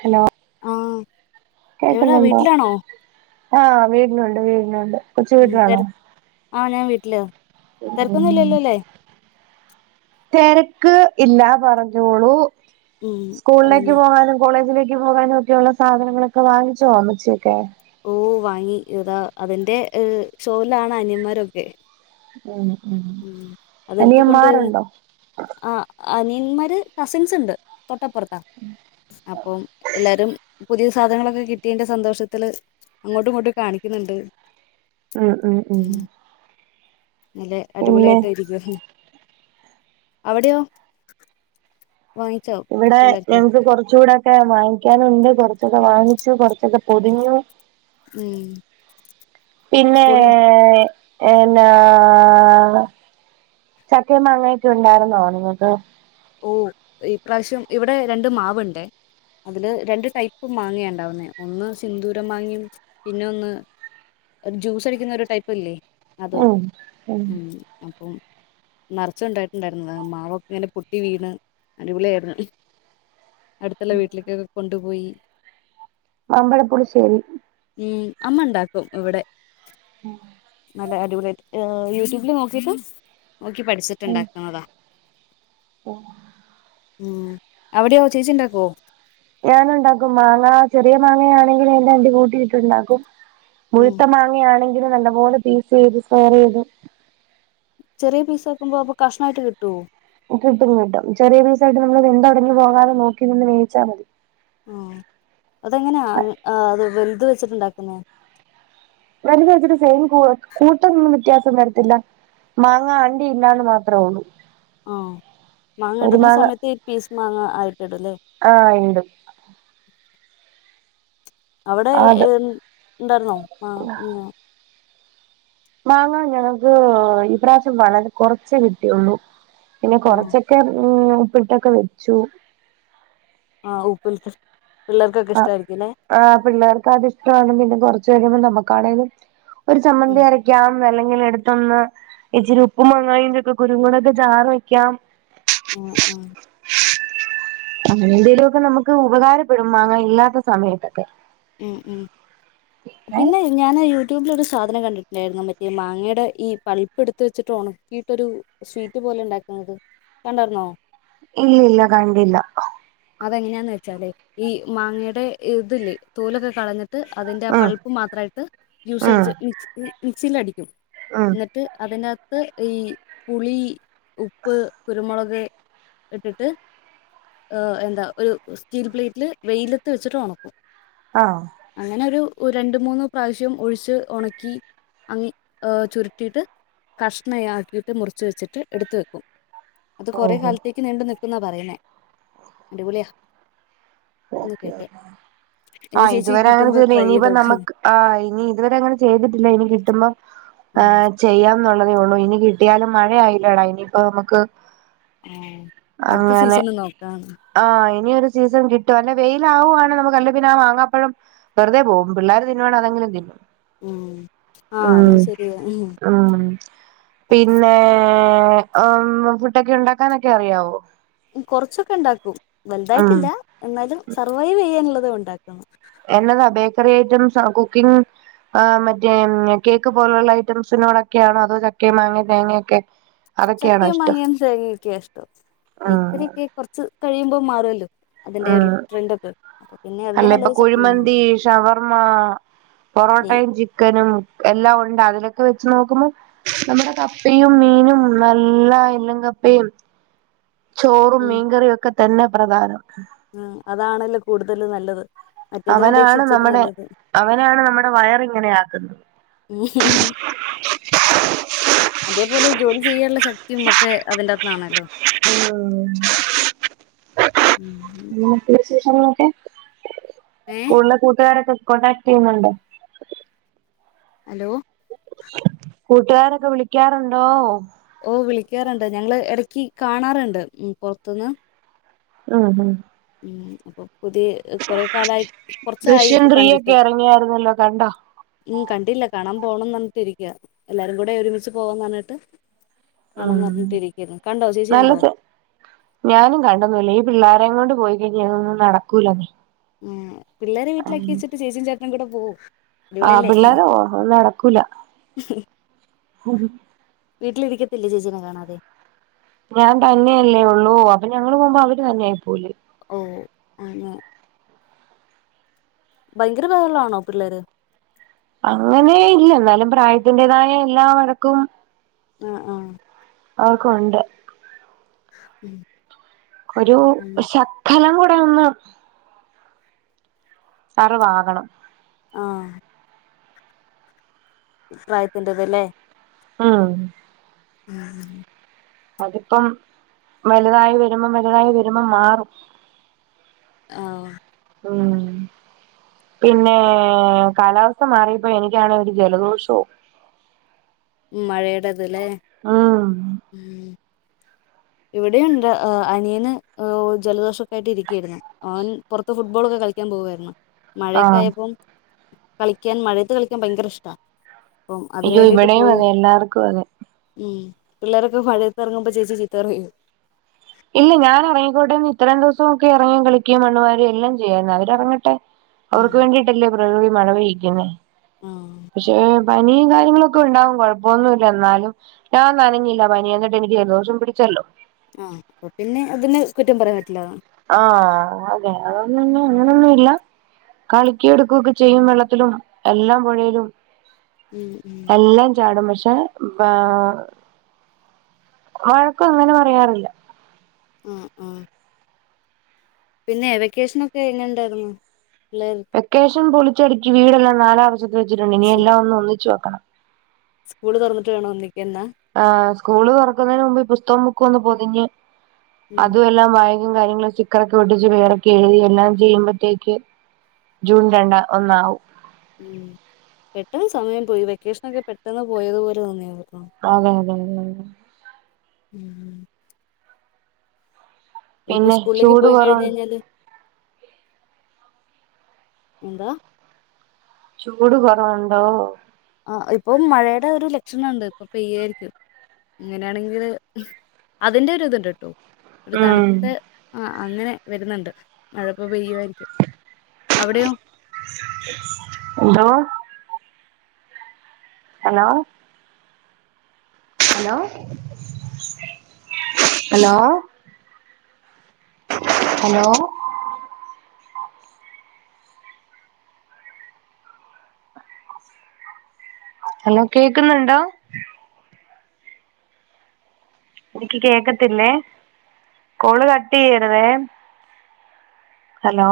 Hello ആഹ് എവിടാ കേക്കുന്നുണ്ടോ? വീട്ടിലാണോ ആഹ് വീട്ടിലുണ്ട് വീട്ടിലുണ്ട്. ഉം തെര് ആഹ് ഞാൻ വീട്ടിലാ, തെരക്കൊന്നും ഇല്ലല്ലോ അല്ലേ. തെരക്ക് ഇല്ല പറഞ്ഞോളൂ ഉം സ്കൂളിലേക്ക് ആന്ന് പോകാനും കോളേജിലേ ക്ക് പോകാനു ഒക്കെയൊള്ള സാധനങ്ങളൊക്കെ വാങ്ങിച്ചൊ അമ്മച്ചിയൊക്കെ. ഓഹ് വാങ്ങി ഇതാ അതിന്റെ ഏഹ് ഷോയിലാണ് അനിയന്മാരൊക്കെ. ഉം ഉം ഉം അതെടുത്ത്ക്കൊണ്ട് വര്ന്ന് അനിയന്മാരുണ്ടോ ആഹ് അനിയന്മാര് കസിൻസ്ണ്ട് തൊട്ടപ്പുറത്താ. ഉം അപ്പം എല്ലാരും പുതിയ സാധനങ്ങളൊക്കെ കിട്ടിയേന്റെ സന്തോഷത്തില് അങ്ങോട്ടും ഇങ്ങോട്ടും കാണിക്കുന്ന്ണ്ട്. ആഹ് ആഹ് നല്ല ആഹ്. അടിപൊളിയായിട്ട് ഇരിക്കുവാന്ന് ക അവിടയോ? വാങ്ങി ഇവിടെ ഞങ്ങക്ക് കൊറച്ചൂടെ ഒക്കെ വാങ്ങിക്ക്യാനുണ്ട് കൊറച്ചൊക്കെ വാങ്ങിച്ചു കൊറച്ചൊക്കെ പൊതിഞ്ഞു. ഉം പിന്നേ സ്കൂളില് എന്നാ ചക്കേം മാങ്ങയൊക്കെ ഉണ്ടായ്രുന്നൊ നിങ്ങക്ക് ഓഹ് ഇപ്രാവശ്യം ഇവിടെ രണ്ട് മാവ്ണ്ടേ. അതില് രണ്ട് ടൈപ്പ് മാങ്ങയാ ഇണ്ടാവുന്നേ. ഒന്ന് സിന്ദൂരം മാങ്ങിയും പിന്നൊന്ന് ഒരു ജ്യൂസ് അടിക്കുന്ന ഒരു ടൈപ്പ് ഇല്ലേ. അതുവാ. ഉം ഉം അപ്പം നെറച്ച് ഒണ്ടായിട്ടുണ്ടാരുന്നു മാവൊക്കെ ഇങ്ങനെ പൊ ട്ടി വീണ് അടിപൊളിയായിരുന്ന്. അടുത്തുള്ള വീട്ടിൽക്കൊക്കെ കൊണ്ടുപോയി. മാമ്പഴപ്പുളിശ്ശേരി ഉം അമ്മ ണ്ടാക്കും ഇവിടെ. ആഹ് നല്ല അടിപൊളിറ്റ് അഹ്‌ യൂട്യൂബിൽ നോക്കീറ്റ് നോക്കി ഉം പഠിച്ചിട്ടുണ്ടാക്കാന്നതാ ഉം അവിടെയോ ചേച്ചി ഇണ്ടാക്കുവോ ഞാനൊണ്ടാക്കും മാങ്ങ ചെറിയ മാങ്ങയാണെങ്കിൽ അയിന്റണ്ടി കൂട്ടിയിട്ടുണ്ടാക്കും ഉം മുഴുത്ത മാങ്ങ യാണെങ്കില് നല്ലപോലെ പീസ്സെയ്തു സ്ക്വൊയറെയ്തു ചെറിയ പീസാക്കുമ്പൊ അപ്പൊ കഷ്ണായിട്ട് കിട്ടുവൊ കിട്ടും കിട്ടും ചെറിയ പീസ്സായിട്ട് നമ്മൾ വെന്തൊടഞ്ഞ് പോകാതെ നോക്കി നിന്ന് വേയിച്ച മതി ആഹ് അതെങ്ങന അത് വെലുത് വെച്ചിട്ടുണ്ടാക്കുന്നെ വെൽത് വെച്ചിട്ട് സെയിം കൂട്ട് കൂട്ടിനൊന്നും വ്യത്യാസം വരത്തില്ല മാങ്ങ അണ്ടി ഇല്ലാന്ന് മാത്രെ ഒള്ളു ആഹ് മാങ്ങ ഇടുന്ന സമയത്ത് ഇ പീസ് മാങ്ങ ആയിട്ടിടുംല്ലെ ആഹ ഇണ്ട്. അവിടെ അത് ഹേ ഇണ്ടായിരുന്നോ മാങ്ങാ മാങ്ങാ ഞങ്ങക്ക് ഇപ്രാവശ്യം വളരെ കുറച്ചേ കിട്ടിയുള്ളൂ. പിന്നെ ആ കൊറച്ചൊക്കെ ഉം ഉപ്പിട്ടൊക്കെ വെച്ചു. ആഹ ഉപ്പിലിട്ടത്, പിള്ളേർക്കൊക്കെ ആ ഇഷ്ടമായിരിക്കും ല്ലേ. ആ പിള്ളേർക്ക് അത് ഇഷ്ടമാണ്. പിന്നെ കുറച്ചു വരുമ്പോൾ നമുക്കാണെങ്കിലും ഒരു ചമ്മന്തി ഉം അരക്കു വക്കാം. അല്ലെങ്കിൽ എടുത്തൊന്ന് ഇച്ചിരി ഉപ്പും മങ്ങായു ഒക്കെ ചക്കകുരുങ്ങുടെ ഒക്കെ ചാറ് വയ്ക്കാം. ഉം അഹ്‌ അങ്ങനെ എന്തേലുമൊക്കെ നമുക്ക് ഉപകാരപ്പെടും മാങ്ങ ഇല്ലാത്ത സമയത്തൊക്കെ ഉം ഉം ഏ പിന്നെ ഞൻ യു ട്യൂബിലെ ഒരു സാധനം കണ്ടിട്ടുണ്ടായിരുന്നു. മറ്റേ മാങ്ങയുടെ ഈ പളിപ്പ് എടുത്ത് വച്ചിട്ട് ഉണക്കിയിട്ടൊരു സ്വീറ്റ് പോലെ ഇണ്ടാക്കുന്നത്. കണ്ടരുന്നോ?. ഇല്ല ഇല്ല കണ്ടില്ല. അതെങ്ങനെയാന്ന് വെച്ചാലെ, ഈ മാങ്ങയുടെ ഇതില്ലെ തോലൊക്കെ കളഞ്ഞിട്ട് ട്ട് അതിന്റെ ഉം പൾപ്പ് മാത്രമായിട്ട് ജൂസ് ഉം എടുത്ത് മിക്സി മിക്സിയിൽ അടിക്കും. ഉം എന്നി ട്ട് അതിനകത്ത് ഈ പുളി, ഉപ്പ്, കുരുമുളക്, ഇട്ടിട്ട്. എന്താ ഒരു സ്റ്റീൽ പ്ലേറ്റില് വെയിലത്ത് വെച്ചിട്ട് ഉണക്കും. ആണെ അങ്ങനെ ഒരു രണ്ട്, മൂന്ന് പ്രാവശ്യം ഒഴിച്ച് ഉണക്കി അങ്ങി ഹേ ചുരുട്ടിയിട്ട് കഷ്ണം ആക്കിയിട്ട് മുറച്ച് വെച്ചിട്ട് എടുത്ത് വെക്കും. അത് കൊറെ ഓഹോ കാലത്തേക്ക് നീണ്ടു നിൽക്കുന്നാ പറയുന്നേ, അടിപൊളിയാ. ഓക്കെ നിക്കട്ടെ ഓക്കെ ആ ഇതുവരെ അങ്ങനെ ചെയ്ല്ല. ചെയ്ത് ഇനിയിപ്പം നോക്ക് നമുക്ക് ആഹ് ഇനി ഇതുവരെ അങ്ങനെ ചെയ്തിട്ടില്ല. ഇനി കിട്ടുമ്പോ ആ ചെയ്യാം എന്നുള്ളതേ ഉള്ളൂ ഇനി കിട്ടിയാലും മഴ ആയില്ലേടാ ഇനിയിപ്പോ നമുക്ക് അടുത്ത അങ്ങനെ സീസണിൽ നോക്കാം ആഹ ഇനിയൊരു സീസൺ കിട്ട ട്ടും അല്ലെ വെയില ആകുവാണ് നമ്മുക്ക്ല്ല പിന്നെ മാങ്ങപ്പഴം വെറുതെ പോകും. പിള്ളാര് തിന്നുവാണങ്കിൽ അതെങ്കിലും തിന്നും ഉം ആഹ് ഉം അതും ശരിയാ ഉം പിന്നെ ആം ഫുഡൊക്കെ ഉണ്ടാക്കാനൊക്കെ അറിയാവോ?. കൊറച്ചൊക്കെ ഇണ്ടാക്കും ഉം വലുതായിട്ടില്ല. എന്നാലും സർവൈവ് ചെയ്യാനുള്ളത് ഉണ്ടാക്കുന്നു. എന്നതാ ബേക്കറി ഐറ്റംസ് ആ കുക്കിംഗ് ആ മറ്റേ കേക്ക് പോലുള്ള ഐറ്റംസിനോടൊക്കെയാണോ? അതോ ചക്ക, മാങ്ങ, തേങ്ങൊക്കെ ചക്കയും, മാങ്ങിയും തേങ്ങ ക്കെ ഇഷ്ടം. ഉം ഇക്കരി കിട്ടായ കുറച്ച് കഴിയുമ്പോ മാറുമല്ലോ?. അതിന്റെ ഒരു ട്രെൻഡ് ഒക്ക് അല്ലേ ഇപ്പൊ കുഴിമന്തി, ഷവർമ്മ, പൊറോട്ടയും ചി ചിക്കനും എല്ലാം ഉണ്ട്. അതിലൊക്കെ വെച്ച് നോക്കുമ്മം നമ്മുടെ കപ്പയും, മീനും, നല്ല എല്ലു കപ്പയും. ചോറും ഉം മീൻകറിയും ഒക്കെ തന്നെ പ്രധാനം. ഉം അതാണല്ലോ കൂടുതൽ നല്ലത്, മറ്റേതിനെ അവനാണ് അപേക്ഷിച്ചിട്ട് നമ്മുടെ നല്ലത്. അവനാണ് നമ്മുടെ വയർ ഇങ്ങനെ ആക്കുന്നത്. ഹി ഹി ഹി അതേപോലെ ജോലി ചെയ്യാനുള്ള ശക്തിയും ഒക്കെ അതിൻ്റ അകത് ന്നാണല്ലോ. [unintelligible] നാട്ടു വിശേഷങ്ങളൊക്കെ, ഏ സ്‌കൂളിലെ കൂട്ടുകാരൊക്കെ കോടാക്ട് ചെയ്യുന്നുണ്ടോ?. ഹലോ കൂട്ടുകാരൊക്കെ വിളിക്കാറുണ്ടോ?. ഓഹ് വിളിക്കാറുണ്ട്. ഞങ്ങള് ഇടക്ക് കാണാറുണ്ട് ഉം പുറത്തുന്ന്. ഉം ഉം ഉം അപ്പൊ പുതിയ കൊറേ കാലായി ദൃശ്യം കൊറച്ചായിപ്പൊ ത്രീ കണ്ടിട്ട് ഒക്കെ ഇറങ്ങിയായിരുന്നല്ലോ കണ്ടോ ഉം കണ്ടില്ല കാണാൻ പോണന്നർ ഞ്ഞിട്ടിരിക്ക എല്ലാരും കൂടെ ഒരുമിച്ച് പോവാന്നർഞ്ഞിട്ട് ഉം കാണാന്നർഞ്ഞിട്ടിരിക്കായിര്ന്നു കണ്ടോ ചേച്ചി നല്ല കണ്ടോ ഞാനും കണ്ടന്നൂല്ല ഈ പിള്ളാരേങ്കൊണ്ട് പോയി കഴിഞ്ഞാ ഇതൊന്നും നടക്കൂലന്നേ ആഹ് പിള്ളേരെ വീട്ടിലാക്കി വച്ചിട്ട് ചേച്ചിം ചേട്ടനും കൂടെ പോവും ആഹ് അടിപൊളിയല്ലേ പിള്ളാരോ അത് നടക്കൂല വീട്ടിലിരിക്കത്തില്ലേ ചേച്ചിനെ കാണാതെ ഞാൻ തന്നെയല്ലേ ഉള്ളൂ അപ്പൊ ഞങ്ങള് പോവുമ്പോ അവര് തന്നെ ആയി പോവില്ലേ ഓഹ് അങ്ങനെ ഭയങ്കര വൈറലാണോ പിള്ളേര് അങ്ങനേ ഇല്ല ന്നാലും പ്രായത്തിന്റേതായ എല്ലാ വഴക്കും ആഹ് ആഹ് അവർക്കൊണ്ട് ഉം ഒരു അങ്ങനെ ശക്കനം കൂടെ ഒന്ന് വറവാകണം ആഹ് പ്രായത്തിന്റതല്ലേ ഉം അതിപ്പം വലുതായി വരുമ്പം വലുതായി വരുമ്പം മാറും ആഹ് ഉം പിന്നേ കാലാവസ്ഥ മാറിയപ്പോ എനിക്കണേ ഒരു ജലദോഷവും മഴയുടെതലേ ഉം ഉം ഇവിടെയുണ്ട് അനിയന് ജലദോഷൊക്കായിട്ട് ഇരിക്കായിരുന്നു ഓൻ പൊർത്ത് ഫുട്ബോളൊക്കെ കളിക്കാൻ പോവായിര്ന്ന് മഴയൊക്കെ ആഹ് ആയപ്പോം കളിക്കാൻ മഴയത്ത് കളിക്കാൻ ഭയങ്കര ഇഷ്ടാ അപ്പം അതിന് അയ്യോ വേണ്ടിട്ട് ഇവിടേം പോയി അതെ എല്ലാർക്കും അതെ ഉം പിള്ളേരൊക്കെ മഴയത്ത് ഇറങ്ങുമ്പോ ചേച്ചി ചീത്ത പറയൊ ഇല്ല ഞാനെറങ്ങിക്കോട്ടെന്ന് ഇത്രയും ദിവസൊക്കെറങ്ങിയും കളിക്കുയും മണ്ണുവരേം എല്ലാം ചെയ്യായിര്ന്നു അവരെറങ്ങട്ടെ ഉം അവർക്ക് വേണ്ടിട്ടല്ലേ പ്രകൃതി മഴ പെയ്യിക്കുന്നേ ആഹ് പക്ഷേ പനീം കാര്യങ്ങളൊക്കെണ്ടാവും കുഴപ്പൊന്നുല്ല ന്നാലും ഞാൻ നനഞ്ഞില്ല പനി എന്നിട്ടെനിക്ക് ജലദോഷം പിടിച്ചല്ലോ ആഹ് അപ്പ പിന്നെ ഇതിനെ കുറ്റമ്പറയാൻ പറ്റില്ല ആഹ് അതെ അതൊന്നുംന്നെ അങ്ങനൊന്നും ഇല്ല കളിക്കേം എടുക്കൊക്കെ ചെയ്യും വെള്ളത്തിലും എല്ലാം പുഴയിലും ഉം ഉം എല്ലാം ചാടും പക്ഷെ ഇപ്പൊ വഴക്കു അങ്ങനെ പറയാറില്ല ആഹ് ആഹ് പിന്നെ വെക്കേഷനൊക്കെ എങ്ങനെണ്ടാര്ന്നു പിള്ളേർക്ക് വെക്കേഷൻ പൊളിച്ചട്ക്കി വീടെല്ലാം നാലാ വശത്ത് വെച്ചിട്ടുണ്ട് ഇനി എല്ലാ ഒന്ന് ഒന്നിച്ച് വെക്കണം സ്കൂള് തൊറന്നിട്ട് വേണോ ഒന്നിക്കാൻ ന്നാ ആഹ് സ്കൂള് തൊറക്കുന്നേന് മുമ്പ് പുസ്തകോം ബുക്കൊന്ന് പൊതിഞ്ഞ് ഉം അത് എല്ലാം ബായ്ഗും കാര്യങ്ങളും സ്റ്റിക്കറൊക്കെയൊട്ടിച്ച് പേരൊക്കെയെഴുതി എല്ലാം ചെയുമ്പത്തേക്ക് ജൂൺ രണ്ട ഒന്നാവും ഉം പെട്ടെന്ന് സമയമ്പോയി വെക്കേഷനൊക്കെ പെട്ടെന്ന് പോയതു പോലെ തോന്നുന്നുണ്ട് അതെയതെ അതെ അതെ ഉം ഇനിപ്പോ പിന്നെ സ്കൂളിലേക്ക് ചൂട് പോയി കഴിഞ്ഞ് കുറവു കഴിഞ്ഞാല് എന്താ? ചൂട് കുറവുണ്ടോ? ആ ഇപ്പം മഴയുടെ ഒരു ലക്ഷണമുണ്ട്. ഇപ്പൊ പെയ്യായിരിക്കും. ഇങ്ങനെയാണെങ്കില് അതിന്റെ ഒരു ഇതുണ്ട് കേട്ടോ ഒരു ഉം തണുത്ത ആ അങ്ങനെ വരുന്നുണ്ട് മഴയിപ്പം പെയ്യുമായിരിക്കും. അവിടെയോ? എന്തോ hello hello hello hello hello കേക്കുന്നുണ്ടോ? എനിക്ക് കേക്കത്തില്ലേ. കോള് കട്ട് ചെയ്യരുതേ. ഹലോ